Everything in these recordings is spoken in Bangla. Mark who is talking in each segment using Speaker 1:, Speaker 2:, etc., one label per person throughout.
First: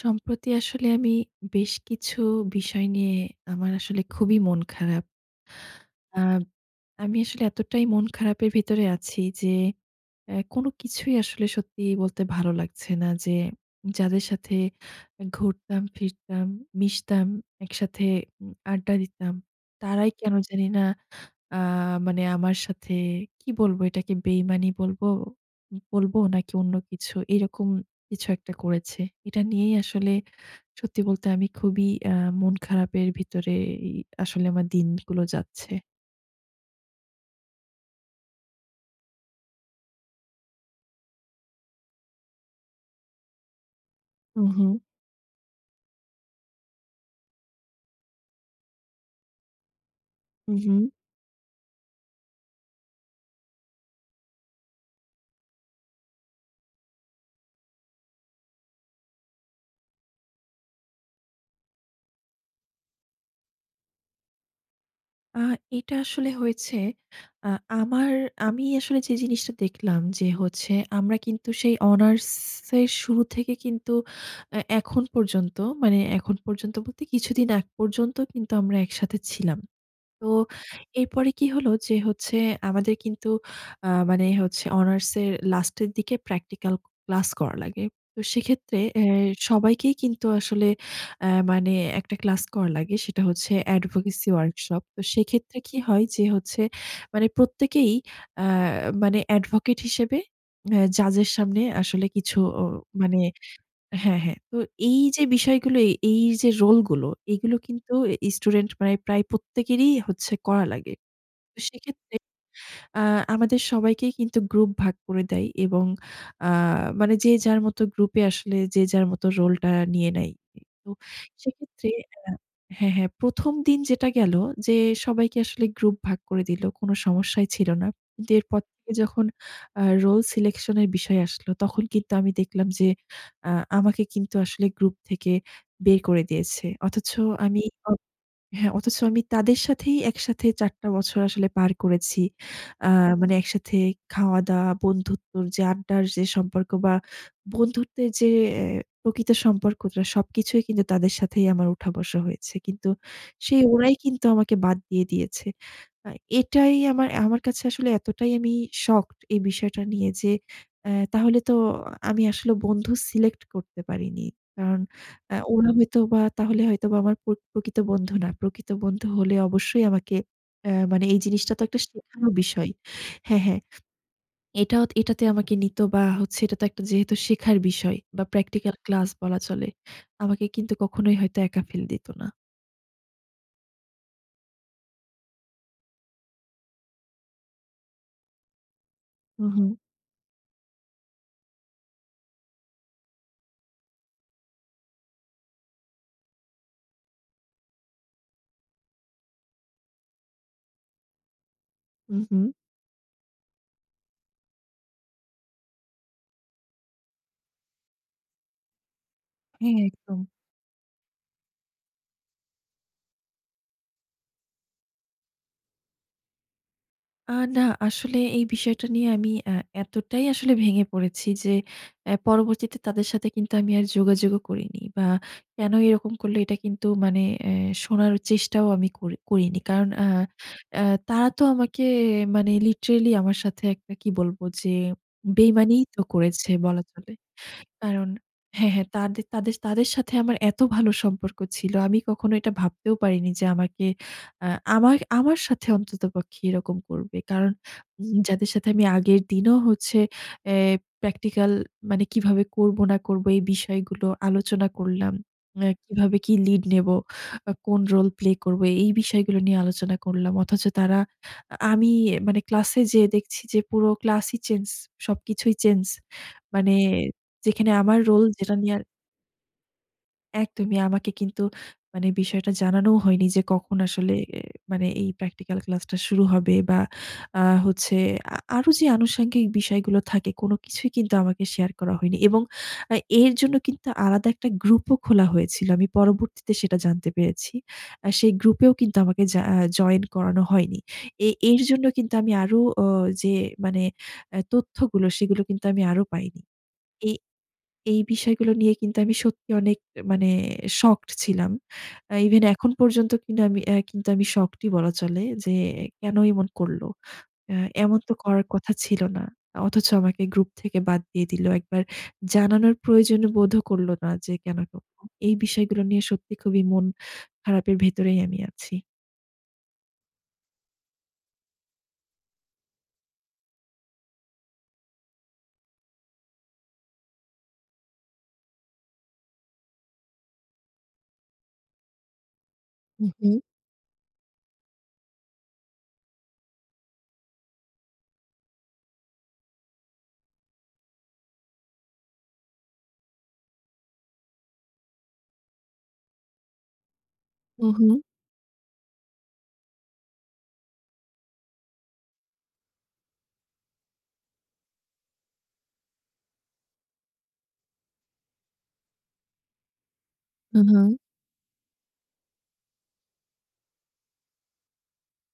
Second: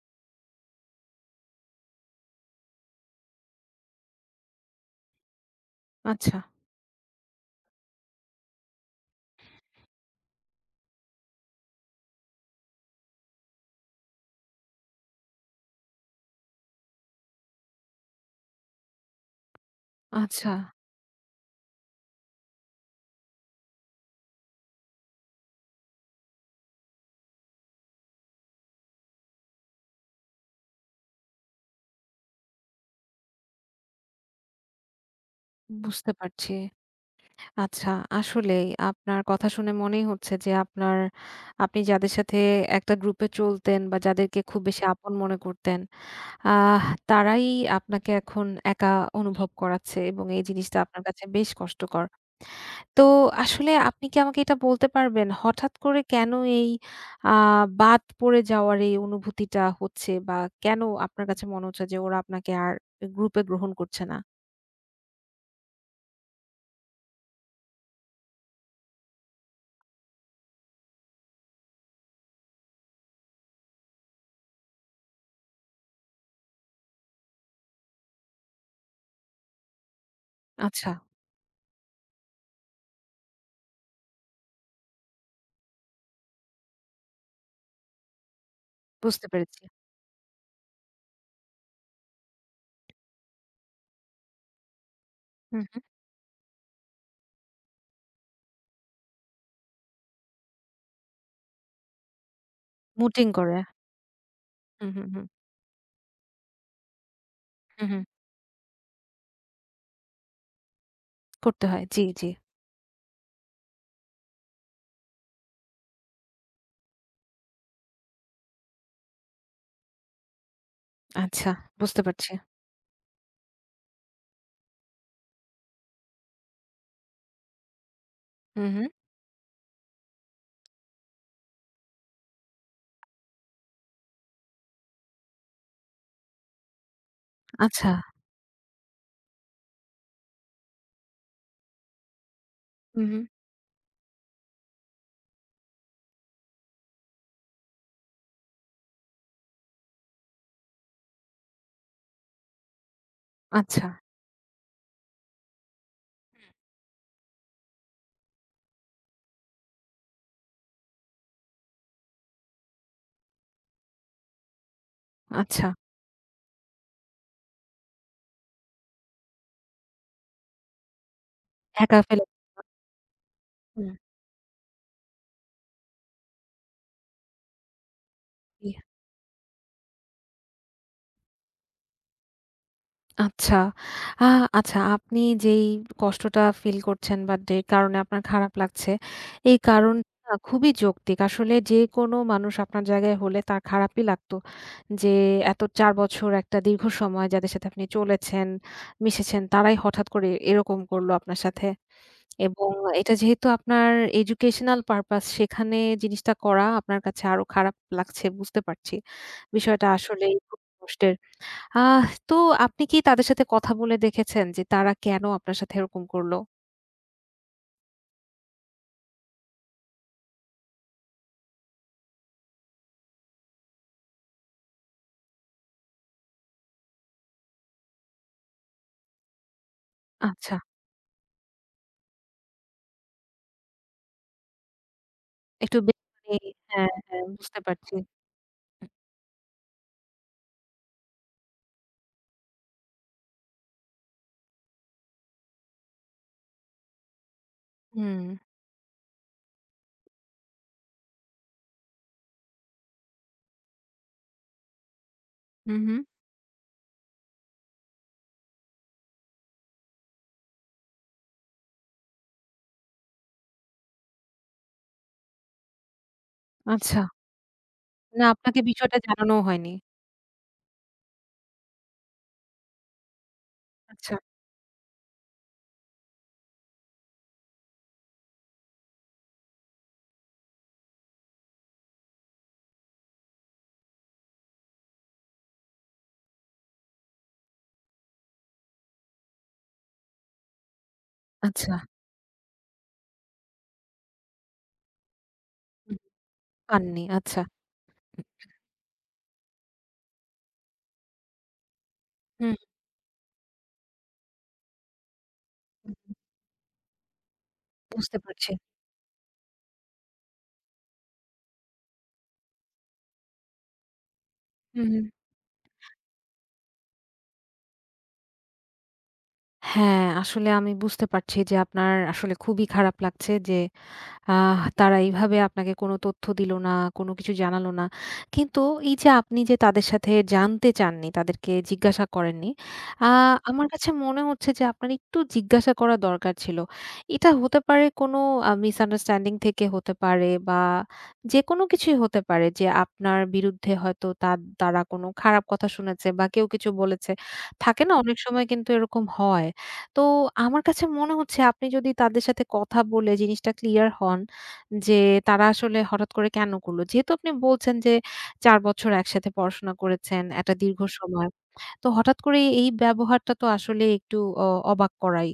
Speaker 1: সম্প্রতি আসলে আমি বেশ কিছু বিষয় নিয়ে আমার আসলে খুবই মন খারাপ। আ
Speaker 2: আচ্ছা,
Speaker 1: আমি আসলে এতটাই মন খারাপের ভিতরে আছি যে কোনো কিছুই আসলে সত্যি বলতে ভালো লাগছে না। যাদের সাথে ঘুরতাম, ফিরতাম, মিশতাম, একসাথে আড্ডা দিতাম, তারাই কেন
Speaker 2: আচ্ছা।
Speaker 1: জানি না আ মানে আমার সাথে কি বলবো, এটাকে বেইমানি বলবো বলবো নাকি অন্য কিছু, এরকম কিছু একটা করেছে। এটা নিয়েই আসলে সত্যি বলতে আমি খুবই মন খারাপের ভিতরে এই আসলে আমার দিনগুলো যাচ্ছে।
Speaker 2: বুঝতে পারছি। আচ্ছা, আসলেই আপনার কথা শুনে মনেই হচ্ছে যে আপনি যাদের সাথে একটা গ্রুপে চলতেন বা যাদেরকে খুব
Speaker 1: উহু,
Speaker 2: বেশি আপন মনে করতেন, আহ তারাই আপনাকে এখন একা অনুভব করাচ্ছে এবং এই
Speaker 1: উহু।
Speaker 2: জিনিসটা আপনার কাছে বেশ কষ্টকর। তো আসলে আপনি কি আমাকে এটা বলতে পারবেন হঠাৎ করে কেন এই আ বাদ পড়ে যাওয়ার এই অনুভূতিটা হচ্ছে বা কেন আপনার কাছে মনে হচ্ছে যে ওরা আপনাকে আর গ্রুপে গ্রহণ করছে না?
Speaker 1: আ এটা আসলে হয়েছে আ আমার আমি আসলে যে জিনিসটা দেখলাম যে হচ্ছে আমরা কিন্তু সেই অনার্সের শুরু থেকে কিন্তু এখন পর্যন্ত, মানে এখন পর্যন্ত বলতে কিছুদিন আগ পর্যন্ত কিন্তু আমরা একসাথে ছিলাম। তো
Speaker 2: আচ্ছা।
Speaker 1: এরপরে কি হলো যে হচ্ছে আমাদের কিন্তু মানে হচ্ছে অনার্সের লাস্টের দিকে প্র্যাকটিক্যাল ক্লাস করা লাগে। তো সেক্ষেত্রে
Speaker 2: বুঝতে পেরেছি।
Speaker 1: সবাইকেই কিন্তু আসলে মানে একটা ক্লাস করা লাগে। সেটা হচ্ছে অ্যাডভোকেসি ওয়ার্কশপ। তো সেক্ষেত্রে
Speaker 2: হুম,
Speaker 1: কি
Speaker 2: হুম।
Speaker 1: হয় যে হচ্ছে মানে প্রত্যেকেই অ্যা মানে অ্যাডভোকেট হিসেবে জাজের সামনে আসলে কিছু মানে
Speaker 2: মুটিং করে।
Speaker 1: হ্যাঁ, হ্যাঁ। তো
Speaker 2: হুম,
Speaker 1: এই
Speaker 2: হুম,
Speaker 1: যে
Speaker 2: হুম।
Speaker 1: বিষয়গুলো, এই এই যে রোলগুলো, এইগুলো
Speaker 2: হুম,
Speaker 1: কিন্তু
Speaker 2: হুম।
Speaker 1: স্টুডেন্ট মানে প্রায় প্রত্যেকেরই হচ্ছে করা লাগে। তো
Speaker 2: করতে হয়। জি,
Speaker 1: সেক্ষেত্রে
Speaker 2: জি।
Speaker 1: আ আমাদের সবাইকেই কিন্তু গ্রুপ ভাগ করে দেয় এবং আ মানে যে যার মতো গ্রুপে আসলে যে যার মতো রোলটা নিয়ে নেয়। তো
Speaker 2: আচ্ছা,
Speaker 1: সেক্ষেত্রে
Speaker 2: বুঝতে
Speaker 1: আ
Speaker 2: পারছি।
Speaker 1: হ্যাঁ, হ্যাঁ, ১ম দিন যেটা গেল, যে সবাইকে আসলে গ্রুপ ভাগ করে দিল, কোনো সমস্যাই ছিল না। কিন্তু এরপর
Speaker 2: হুম, হুম।
Speaker 1: থেকে যখন রোল সিলেকশন এর বিষয় আসলো, তখন কিন্তু আমি দেখলাম যে আ আমাকে কিন্তু আসলে গ্রুপ থেকে বের করে দিয়েছে। অথচ আমি
Speaker 2: আচ্ছা,
Speaker 1: হ্যাঁ, অথচ আমি তাদের সাথেই একসাথে ৪ টা বছর আসলে পার করেছি। আ
Speaker 2: হুম, হুম।
Speaker 1: মানে একসাথে খাওয়া-দাওয়া, বন্ধুত্বর যে আড্ডার যে সম্পর্ক বা বন্ধুত্বের যে এ প্রকৃত সম্পর্কটা, সবকিছুই কিন্তু তাদের সাথেই আমার উঠা-বসা হয়েছে। কিন্তু সেই
Speaker 2: আচ্ছা,
Speaker 1: ওরাই কিন্তু আমাকে বাদ দিয়ে দিয়েছে। আ এটাই আমার আমার কাছে আসলে এতটাই, আমি শকড এই বিষয়টা নিয়ে যে, তাহলে তো আমি আসলে বন্ধু সিলেক্ট করতে পারিনি। কারণ
Speaker 2: আচ্ছা।
Speaker 1: ওরা হয়তোবা, তাহলে হয়তোবা আমার প্রকৃত বন্ধু না। প্রকৃত বন্ধু হলে অবশ্যই আমাকে মানে এই জিনিসটা তো একটা
Speaker 2: একা ফেলে
Speaker 1: শেখারও বিষয়। হ্যাঁ, হ্যাঁ।
Speaker 2: হুম।
Speaker 1: এটাও এটাতে আমাকে নিত, বা হচ্ছে এটা তো একটা যেহেতু শেখার বিষয় বা
Speaker 2: জি।
Speaker 1: প্র্যাকটিক্যাল ক্লাস বলা চলে। আমাকে কিন্তু কখনোই হয়তো একা ফেলে দিত না।
Speaker 2: আচ্ছা। আ আচ্ছা, আপনি যেই কষ্টটা ফিল করছেন বা যে কারণে আপনার খারাপ লাগছে,
Speaker 1: হু,
Speaker 2: এই
Speaker 1: হু।
Speaker 2: কারণটা খুবই যৌক্তিক। আসলে যেকোনো মানুষ আপনার জায়গায় হলে তার খারাপই লাগতো। যে এত ৪ বছর একটা দীর্ঘ সময় যাদের সাথে আপনি চলেছেন, মিশেছেন তারাই হঠাৎ করে এরকম করলো আপনার সাথে।
Speaker 1: হু, হু।
Speaker 2: এবং এটা যেহেতু আপনার educational purpose, সেখানে জিনিসটা করা আপনার কাছে আরো খারাপ লাগছে, বুঝতে পারছি।
Speaker 1: হ্যাঁ,
Speaker 2: বিষয়টা
Speaker 1: একদম।
Speaker 2: আসলেই খুব কষ্টের। তো আপনি কি তাদের সাথে কথা বলে দেখেছেন যে তারা কেন আপনার সাথে এরকম করল?
Speaker 1: না, আসলে এই বিষয়টা নিয়ে আমি এতটাই আসলে ভেঙে পড়েছি যে, পরবর্তীতে তাদের সাথে কিন্তু আমি আর যোগাযোগও করিনি বা কেন এরকম করলো এটা কিন্তু মানে শোনার চেষ্টাও আমি করিনি। কারণ আ
Speaker 2: আচ্ছা,
Speaker 1: আ তারা তো আমাকে, মানে লিটারেলি আমার সাথে একটা, কি বলবো যে
Speaker 2: একটু
Speaker 1: বেইমানিই
Speaker 2: বে
Speaker 1: তো
Speaker 2: মানে
Speaker 1: করেছে বলা
Speaker 2: হ্যাঁ,
Speaker 1: চলে।
Speaker 2: হ্যাঁ বুঝতে পারছি।
Speaker 1: কারণ হ্যাঁ, হ্যাঁ, তাদের সাথে আমার এত ভালো সম্পর্ক ছিল। আমি কখনো এটা ভাবতেও পারিনি যে আমাকে আ আমার আমার সাথে অন্ততপক্ষে এরকম করবে। কারণ
Speaker 2: হুম,
Speaker 1: যাদের সাথে আমি আগের দিনও হচ্ছে এ প্র্যাকটিক্যাল মানে কিভাবে করব না করব এই বিষয়গুলো আলোচনা করলাম।
Speaker 2: হুম, হুম।
Speaker 1: কিভাবে কি লিড নেবো, কোন রোল প্লে করব এই বিষয়গুলো নিয়ে আলোচনা করলাম। অথচ আমি মানে ক্লাসে যেয়ে দেখছি যে পুরো ক্লাসই চেঞ্জ, সবকিছুই চেঞ্জ। মানে
Speaker 2: আচ্ছা।
Speaker 1: যেখানে আমার
Speaker 2: না,
Speaker 1: রোল যেটা
Speaker 2: আপনাকে
Speaker 1: নিয়ে, আর
Speaker 2: বিষয়টা জানানোও হয়নি।
Speaker 1: একদমই আমাকে কিন্তু মানে বিষয়টা জানানোও হয়নি যে কখন
Speaker 2: আচ্ছা,
Speaker 1: আসলে এ মানে এই প্র্যাকটিক্যাল ক্লাসটা শুরু হবে বা হচ্ছে আরো যে আনুষঙ্গিক বিষয়গুলো থাকে, কোনো কিছুই কিন্তু আমাকে শেয়ার করা হয়নি এবং আ এর জন্য কিন্তু আলাদা একটা গ্রুপও খোলা হয়েছিল। আমি পরবর্তীতে সেটা জানতে পেরেছি। সেই গ্রুপেও কিন্তু আমাকে জা আ জয়েন করানো হয়নি। এর
Speaker 2: আচ্ছা।
Speaker 1: জন্য কিন্তু আমি আরো অ যে মানে আ তথ্যগুলো সেগুলো কিন্তু আমি
Speaker 2: হুম,
Speaker 1: আরো পাইনি।
Speaker 2: পাননি। আচ্ছা।
Speaker 1: এই বিষয়গুলো নিয়ে কিন্তু আমি সত্যি অনেক, মানে শকড ছিলাম। ইভেন
Speaker 2: হুম,
Speaker 1: এখন পর্যন্ত কিন্তু আমি শকড-ই বলা চলে যে
Speaker 2: হুম, হুম।
Speaker 1: কেন এমন করলো? আ এমন তো
Speaker 2: বুঝতে
Speaker 1: করার
Speaker 2: পারছি।
Speaker 1: কথা ছিল না। অথচ আমাকে গ্রুপ থেকে বাদ দিয়ে দিল। একবার জানানোর প্রয়োজন বোধও করল না যে কেন
Speaker 2: হুম,
Speaker 1: করলো?
Speaker 2: হুম।
Speaker 1: এই বিষয়গুলো নিয়ে সত্যি খুবই মন খারাপের ভেতরেই আমি আছি।
Speaker 2: হ্যাঁ, আসলে আমি বুঝতে পারছি যে আপনার আসলে খুবই খারাপ লাগছে যে তারা এইভাবে আপনাকে কোনো তথ্য দিল না, কোনো কিছু জানালো না। কিন্তু এই যে আপনি যে তাদের সাথে জানতে চাননি, তাদেরকে জিজ্ঞাসা করেননি।
Speaker 1: হু,
Speaker 2: আ
Speaker 1: হু,
Speaker 2: আমার কাছে মনে হচ্ছে যে আপনার একটু জিজ্ঞাসা করা দরকার ছিল। এটা হতে পারে কোনো মিসআন্ডারস্ট্যান্ডিং থেকে হতে পারে বা যেকোনো কিছুই হতে পারে যে আপনার বিরুদ্ধে হয়তো তারা কোনো খারাপ কথা শুনেছে বা কেউ কিছু বলেছে।
Speaker 1: হু,
Speaker 2: থাকে
Speaker 1: হু,
Speaker 2: না, অনেক সময় কিন্তু এরকম হয়। তো আমার কাছে মনে হচ্ছে আপনি যদি তাদের সাথে কথা বলে জিনিসটা ক্লিয়ার হন যে তারা আসলে হঠাৎ করে কেন করলো। যেহেতু আপনি বলছেন যে ৪ বছর একসাথে পড়াশোনা করেছেন, একটা
Speaker 1: হু,
Speaker 2: দীর্ঘ
Speaker 1: হু।
Speaker 2: সময়। তো হঠাৎ করে এই ব্যবহারটা তো আসলে একটু অ অবাক করাই।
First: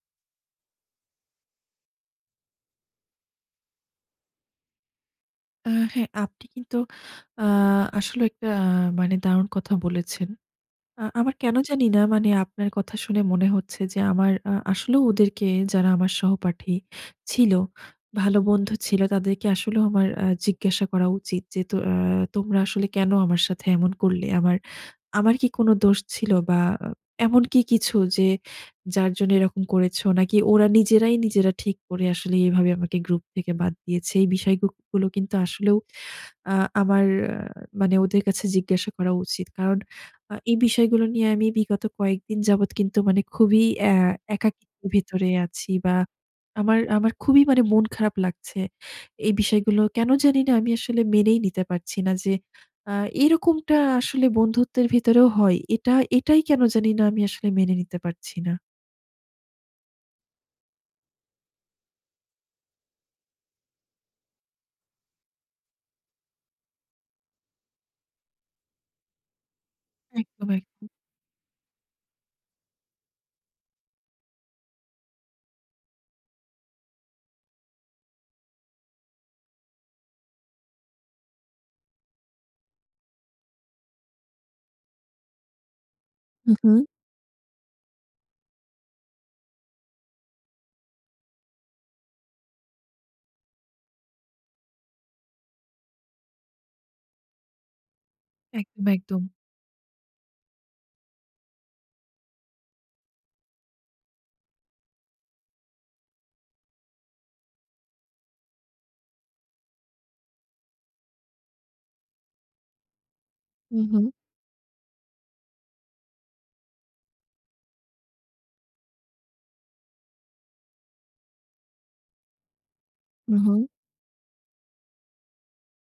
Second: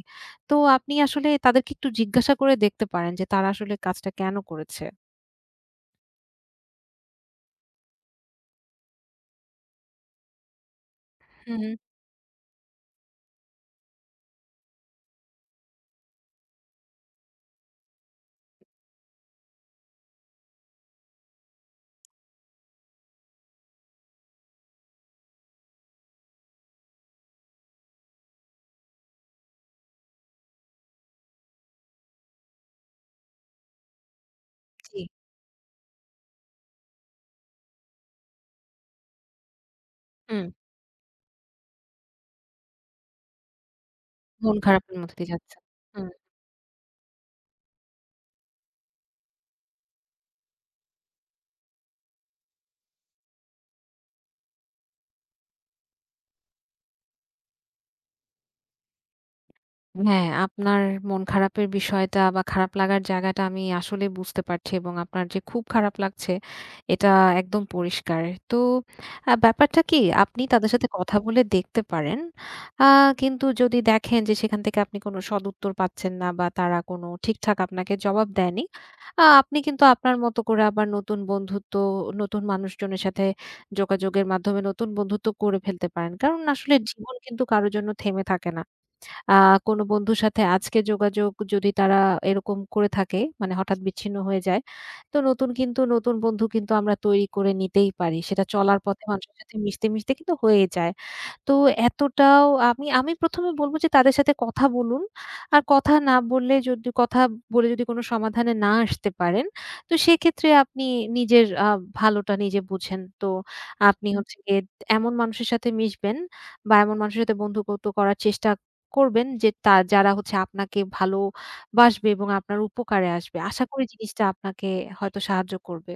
Speaker 2: তো আপনি আসলে তাদেরকে একটু জিজ্ঞাসা করে দেখতে পারেন যে তারা আসলে কাজটা কেন করেছে?
Speaker 1: হ্যাঁ, আপনি কিন্তু আ আসলে একটা, মানে দারুণ কথা বলেছেন। আমার কেন
Speaker 2: হুম, হুম,
Speaker 1: জানি না, মানে আপনার কথা শুনে মনে হচ্ছে যে আমার আসলেও ওদেরকে, যারা আমার সহপাঠী ছিল, ভালো বন্ধু ছিল, তাদেরকে আসলেও আমার জিজ্ঞাসা করা উচিত যে, তো আ তোমরা আসলে কেন আমার সাথে এমন করলে? আমার কি কোনো দোষ ছিল বা এমন কি কিছু, যার জন্য এরকম করেছো? নাকি ওরা নিজেরাই নিজেরা ঠিক করে আসলে এভাবে আমাকে গ্রুপ থেকে বাদ দিয়েছে? এই
Speaker 2: জি।
Speaker 1: গুলো কিন্তু আসলেও আ আমার আ মানে ওদের কাছে জিজ্ঞাসা করা উচিত। কারণ
Speaker 2: হুম,
Speaker 1: এই বিষয়গুলো নিয়ে আমি বিগত কয়েকদিন যাবৎ কিন্তু, মানে খুবই
Speaker 2: মন
Speaker 1: একাকিত্বের
Speaker 2: খারাপের মধ্যে
Speaker 1: ভেতরে
Speaker 2: দিয়ে যাচ্ছে।
Speaker 1: আছি বা
Speaker 2: হুম।
Speaker 1: আমার আমার খুবই, মানে মন খারাপ লাগছে। এই বিষয়গুলো কেন জানি না আমি আসলে মেনেই নিতে পারছি না যে আ এরকমটা আসলে বন্ধুত্বের ভেতরেও হয়। এটাই কেন জানি না আমি আসলে মেনে নিতে পারছি না।
Speaker 2: হ্যাঁ, আপনার মন খারাপের বিষয়টা বা খারাপ লাগার জায়গাটা আমি আসলে বুঝতে পারছি, এবং আপনার যে খুব খারাপ লাগছে এটা একদম পরিষ্কার। তো ব্যাপারটা কি আপনি
Speaker 1: একদম।
Speaker 2: তাদের সাথে
Speaker 1: একদম।
Speaker 2: কথা বলে দেখতে পারেন। আ কিন্তু যদি দেখেন যে সেখান থেকে আপনি কোনো সদুত্তর পাচ্ছেন না বা তারা কোনো ঠিকঠাক আপনাকে জবাব দেয়নি, আপনি কিন্তু আপনার মতো করে আবার নতুন বন্ধুত্ব, নতুন মানুষজনের সাথে যোগাযোগের মাধ্যমে নতুন বন্ধুত্ব করে ফেলতে পারেন। কারণ
Speaker 1: হু, হু।
Speaker 2: আসলে জীবন কিন্তু কারো জন্য থেমে থাকে না। আ কোনো বন্ধুর সাথে আজকে যোগাযোগ যদি তারা এরকম করে থাকে, মানে হঠাৎ বিচ্ছিন্ন হয়ে যায়, তো নতুন বন্ধু কিন্তু আমরা তৈরি করে নিতেই পারি। সেটা চলার
Speaker 1: একদম,
Speaker 2: পথে
Speaker 1: একদম।
Speaker 2: মানুষের সাথে মিশতে, মিশতে কিন্তু হয়ে যায়। তো এতটাও আমি আমি ১ম এ বলব যে তাদের সাথে কথা বলুন। আর কথা না বললে, যদি কথা বলে যদি কোন সমাধানে না আসতে পারেন, তো সেক্ষেত্রে আপনি নিজের ভালোটা নিজে বুঝেন। তো
Speaker 1: হু, হু,
Speaker 2: আপনি হুম। হচ্ছে গিয়ে এমন মানুষের সাথে মিশবেন বা এমন মানুষের সাথে বন্ধুত্ব করার চেষ্টা করবেন যে যারা হচ্ছে আপনাকে ভালোবাসবে এবং আপনার উপকারে
Speaker 1: হু,
Speaker 2: আসবে।
Speaker 1: হু।
Speaker 2: আশা করি জিনিসটা আপনাকে হয়তো সাহায্য করবে।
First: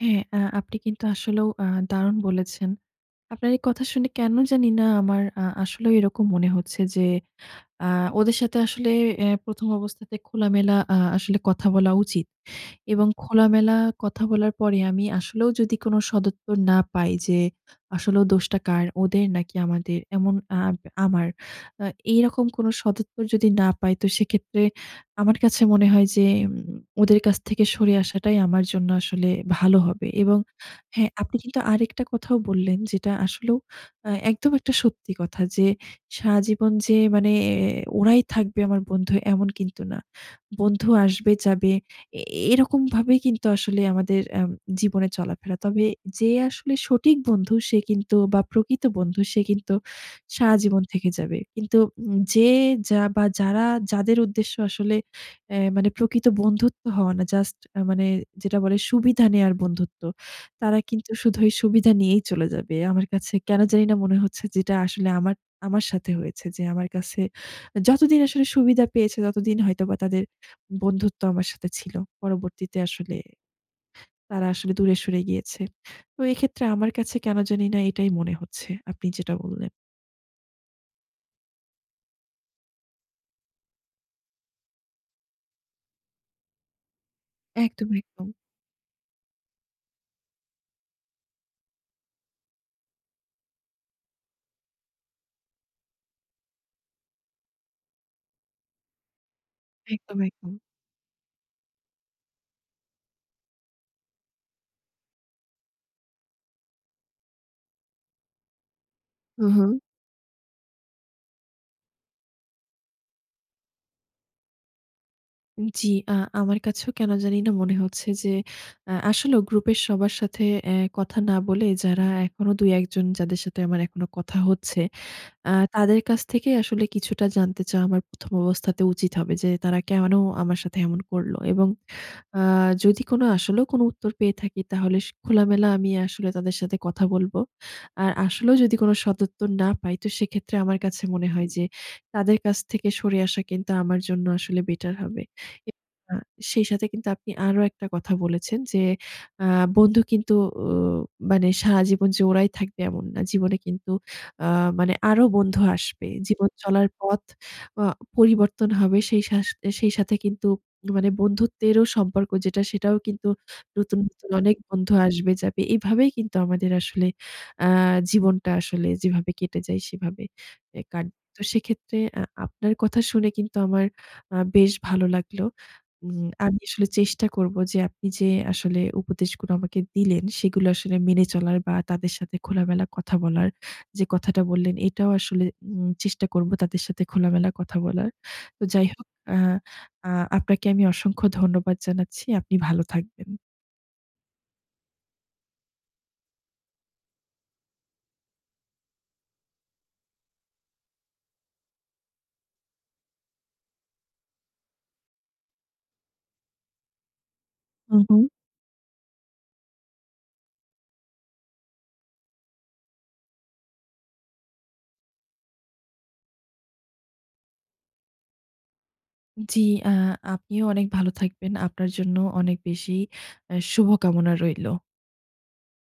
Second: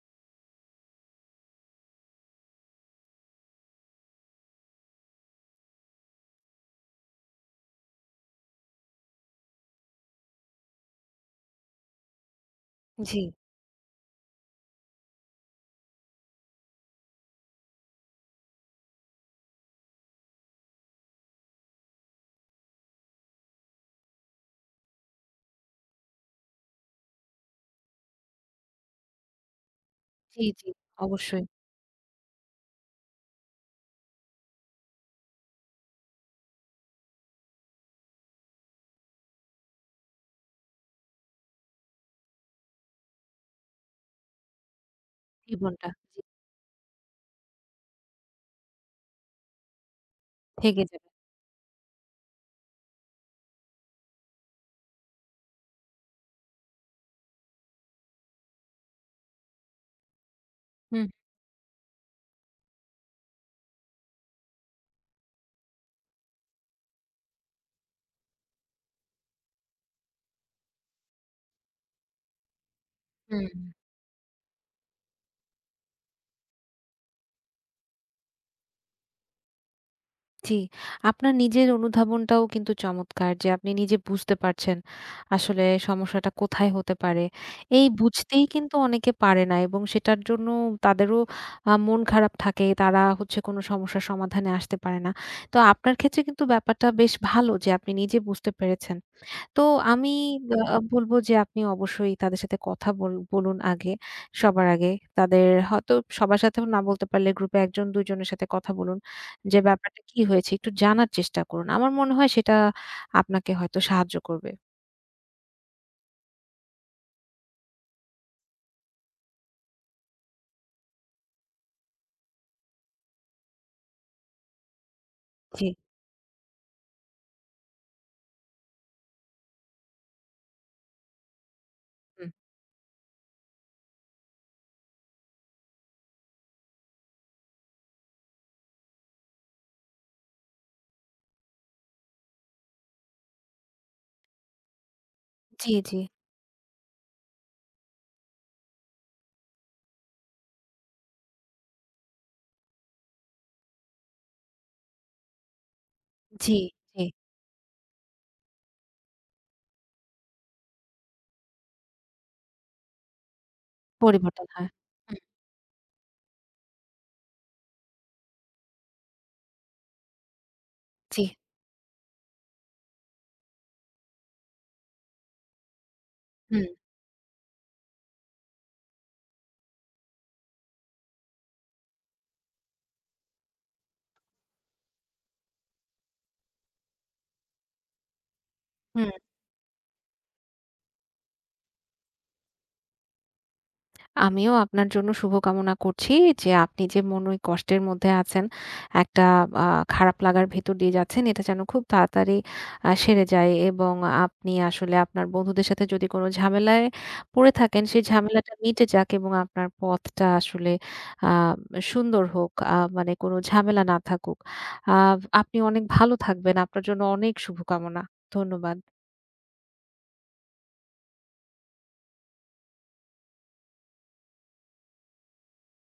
Speaker 1: হ্যাঁ, আপনি কিন্তু আসলেও দারুণ বলেছেন। আপনার এই কথা শুনে কেন জানি না আমার আসলেও এরকম মনে হচ্ছে যে আ ওদের সাথে আসলে ১ম অবস্থাতে খোলামেলা আসলে কথা বলা উচিত, এবং
Speaker 2: জি।
Speaker 1: খোলামেলা কথা বলার পরে আমি আসলেও যদি কোনো সদুত্তর না পাই যে আসলেও দোষটা কার, ওদের নাকি আমাদের? এমন আমার। আ এইরকম কোনো সদুত্তর যদি না পাই, তো সেক্ষেত্রে আমার কাছে মনে হয় যে ওদের কাছ থেকে সরে আসাটাই আমার জন্য আসলে ভালো হবে, এবং
Speaker 2: জি, জি।
Speaker 1: হ্যাঁ, আপনি
Speaker 2: অবশ্যই
Speaker 1: কিন্তু আরেকটা কথাও বললেন যেটা আসলেও একদম একটা সত্যি কথা যে সারাজীবন যে, মানে ওরাই থাকবে আমার বন্ধু, এমন কিন্তু না। বন্ধু আসবে যাবে, এ এরকমভাবেই কিন্তু আসলে আমাদের জীবনে চলাফেরা। তবে
Speaker 2: জীবনটা জি,
Speaker 1: যে আসলে সঠিক বন্ধু সে কিন্তু, বা প্রকৃত বন্ধু সে কিন্তু
Speaker 2: থেকে
Speaker 1: সারাজীবন
Speaker 2: যাবে।
Speaker 1: থেকে যাবে। কিন্তু যে যা বা যারা, যাদের উদ্দেশ্য আসলে মানে প্রকৃত বন্ধুত্ব হওয়া না, জাস্ট মানে যেটা বলে সুবিধা নেয়ার বন্ধুত্ব, তারা
Speaker 2: হুম,
Speaker 1: কিন্তু শুধু এই সুবিধা নিয়েই চলে যাবে। আমার কাছে কেন জানি না মনে হচ্ছে যেটা আসলে আমার আমার সাথে হয়েছে যে আমার কাছে যতদিন আসলে সুবিধা পেয়েছে ততদিন হয়তোবা তাদের বন্ধুত্ব আমার সাথে ছিল। পরবর্তীতে আসলে
Speaker 2: হুম।
Speaker 1: তারা আসলে দূরে সরে গিয়েছে। তো এক্ষেত্রে আমার কাছে কেন জানি না এটাই মনে হচ্ছে আপনি যেটা বললেন।
Speaker 2: জি, আপনার নিজের অনুধাবনটাও কিন্তু চমৎকার যে আপনি নিজে বুঝতে পারছেন আসলে সমস্যাটা কোথায় হতে পারে। এই
Speaker 1: একদম, একদম,
Speaker 2: বুঝতেই কিন্তু অনেকে পারে না, এবং সেটার জন্য তাদেরও মন খারাপ থাকে। তারা হচ্ছে কোনো সমস্যার সমাধানে আসতে পারে না। তো আপনার ক্ষেত্রে কিন্তু ব্যাপারটা বেশ ভালো যে আপনি নিজে বুঝতে পেরেছেন। তো আমি
Speaker 1: একদম, একদম।
Speaker 2: বলব যে আপনি অবশ্যই তাদের সাথে কথা বল বলুন আগে। সবার আগে। তাদের হয়তো সবার সাথেও না বলতে পারলে গ্রুপে ১ জন ২ জনের সাথে কথা বলুন।
Speaker 1: হু,
Speaker 2: যে
Speaker 1: হু।
Speaker 2: ব্যাপারটা কি হয়েছে একটু জানার চেষ্টা করুন। আমার মনে হয় সেটা আপনাকে হয়তো সাহায্য করবে।
Speaker 1: জি, আমার কাছেও কেন জানি না মনে হচ্ছে যে আসলেও গ্রুপের সবার সাথে কথা না বলে যারা এখনো ২-১ জন যাদের সাথে আমার এখনো কথা হচ্ছে,
Speaker 2: জি।
Speaker 1: তাদের কাছ থেকে আসলে কিছুটা জানতে চাওয়া আমার ১ম অবস্থাতে উচিত হবে যে, তারা কেন আমার সাথে এমন করল? এবং
Speaker 2: হুম।
Speaker 1: আ যদি কোনো, আসলেও কোনো উত্তর পেয়ে থাকি, তাহলে খোলামেলা আমি আসলে তাদের সাথে কথা বলবো। আর আসলেও যদি কোনো সদুত্তর না পাই, তো সেক্ষেত্রে আমার কাছে মনে হয় যে তাদের কাছ থেকে সরে আসা কিন্তু আমার জন্য আসলে বেটার হবে। এ
Speaker 2: জি, জি।
Speaker 1: আ সেই সাথে কিন্তু আপনি আরো একটা কথা বলেছেন যে আ বন্ধু কিন্তু ও মানে সারাজীবন যে ওরাই থাকবে এমন না। জীবনে কিন্তু আ মানে আরো বন্ধু আসবে। জীবন
Speaker 2: জি,
Speaker 1: চলার
Speaker 2: জি।
Speaker 1: পথ আ পরিবর্তন হবে, সেই সেই সাথে কিন্তু, মানে বন্ধুত্বেরও সম্পর্ক যেটা সেটাও কিন্তু নতুন, নতুন
Speaker 2: পরিবর্তন
Speaker 1: অনেক
Speaker 2: হয়।
Speaker 1: বন্ধু
Speaker 2: হুম,
Speaker 1: আসবে যাবে। এভাবেই কিন্তু আমাদের আসলে আ জীবনটা আসলে যেভাবে কেটে যায় সেভাবে কাটবে।
Speaker 2: জি।
Speaker 1: তো সেক্ষেত্রে আপনার কথা শুনে কিন্তু আমার বেশ ভালো লাগলো। আমি
Speaker 2: হুম।
Speaker 1: আসলে চেষ্টা করব যে আপনি যে আসলে উপদেশগুলো আমাকে দিলেন সেগুলো আসলে মেনে চলার, বা তাদের সাথে খোলামেলা কথা বলার যে কথাটা বললেন, এটাও আসলে চেষ্টা করব তাদের সাথে খোলামেলা কথা বলার। তো যাই হোক,
Speaker 2: হুম,
Speaker 1: আ আ আপনাকে আমি অসংখ্য ধন্যবাদ জানাচ্ছি। আপনি ভালো থাকবেন।
Speaker 2: আমিও আপনার জন্য শুভকামনা করছি যে আপনি যে মনে ওই কষ্টের মধ্যে আছেন, একটা আ খারাপ লাগার ভেতর দিয়ে যাচ্ছেন, এটা যেন খুব তাড়াতাড়ি সেরে যায় এবং আপনি আসলে আপনার বন্ধুদের সাথে যদি কোনো ঝামেলায় পড়ে থাকেন,
Speaker 1: হুম,
Speaker 2: সেই
Speaker 1: হুম।
Speaker 2: ঝামেলাটা মিটে যাক এবং আপনার পথটা আসলে আ সুন্দর হোক। মানে কোনো ঝামেলা না থাকুক। আ আপনি অনেক ভালো থাকবেন। আপনার জন্য অনেক শুভকামনা। ধন্যবাদ।
Speaker 1: জি, আ আপনিও অনেক ভালো থাকবেন। আপনার জন্য অনেক বেশি শুভকামনা রইলো।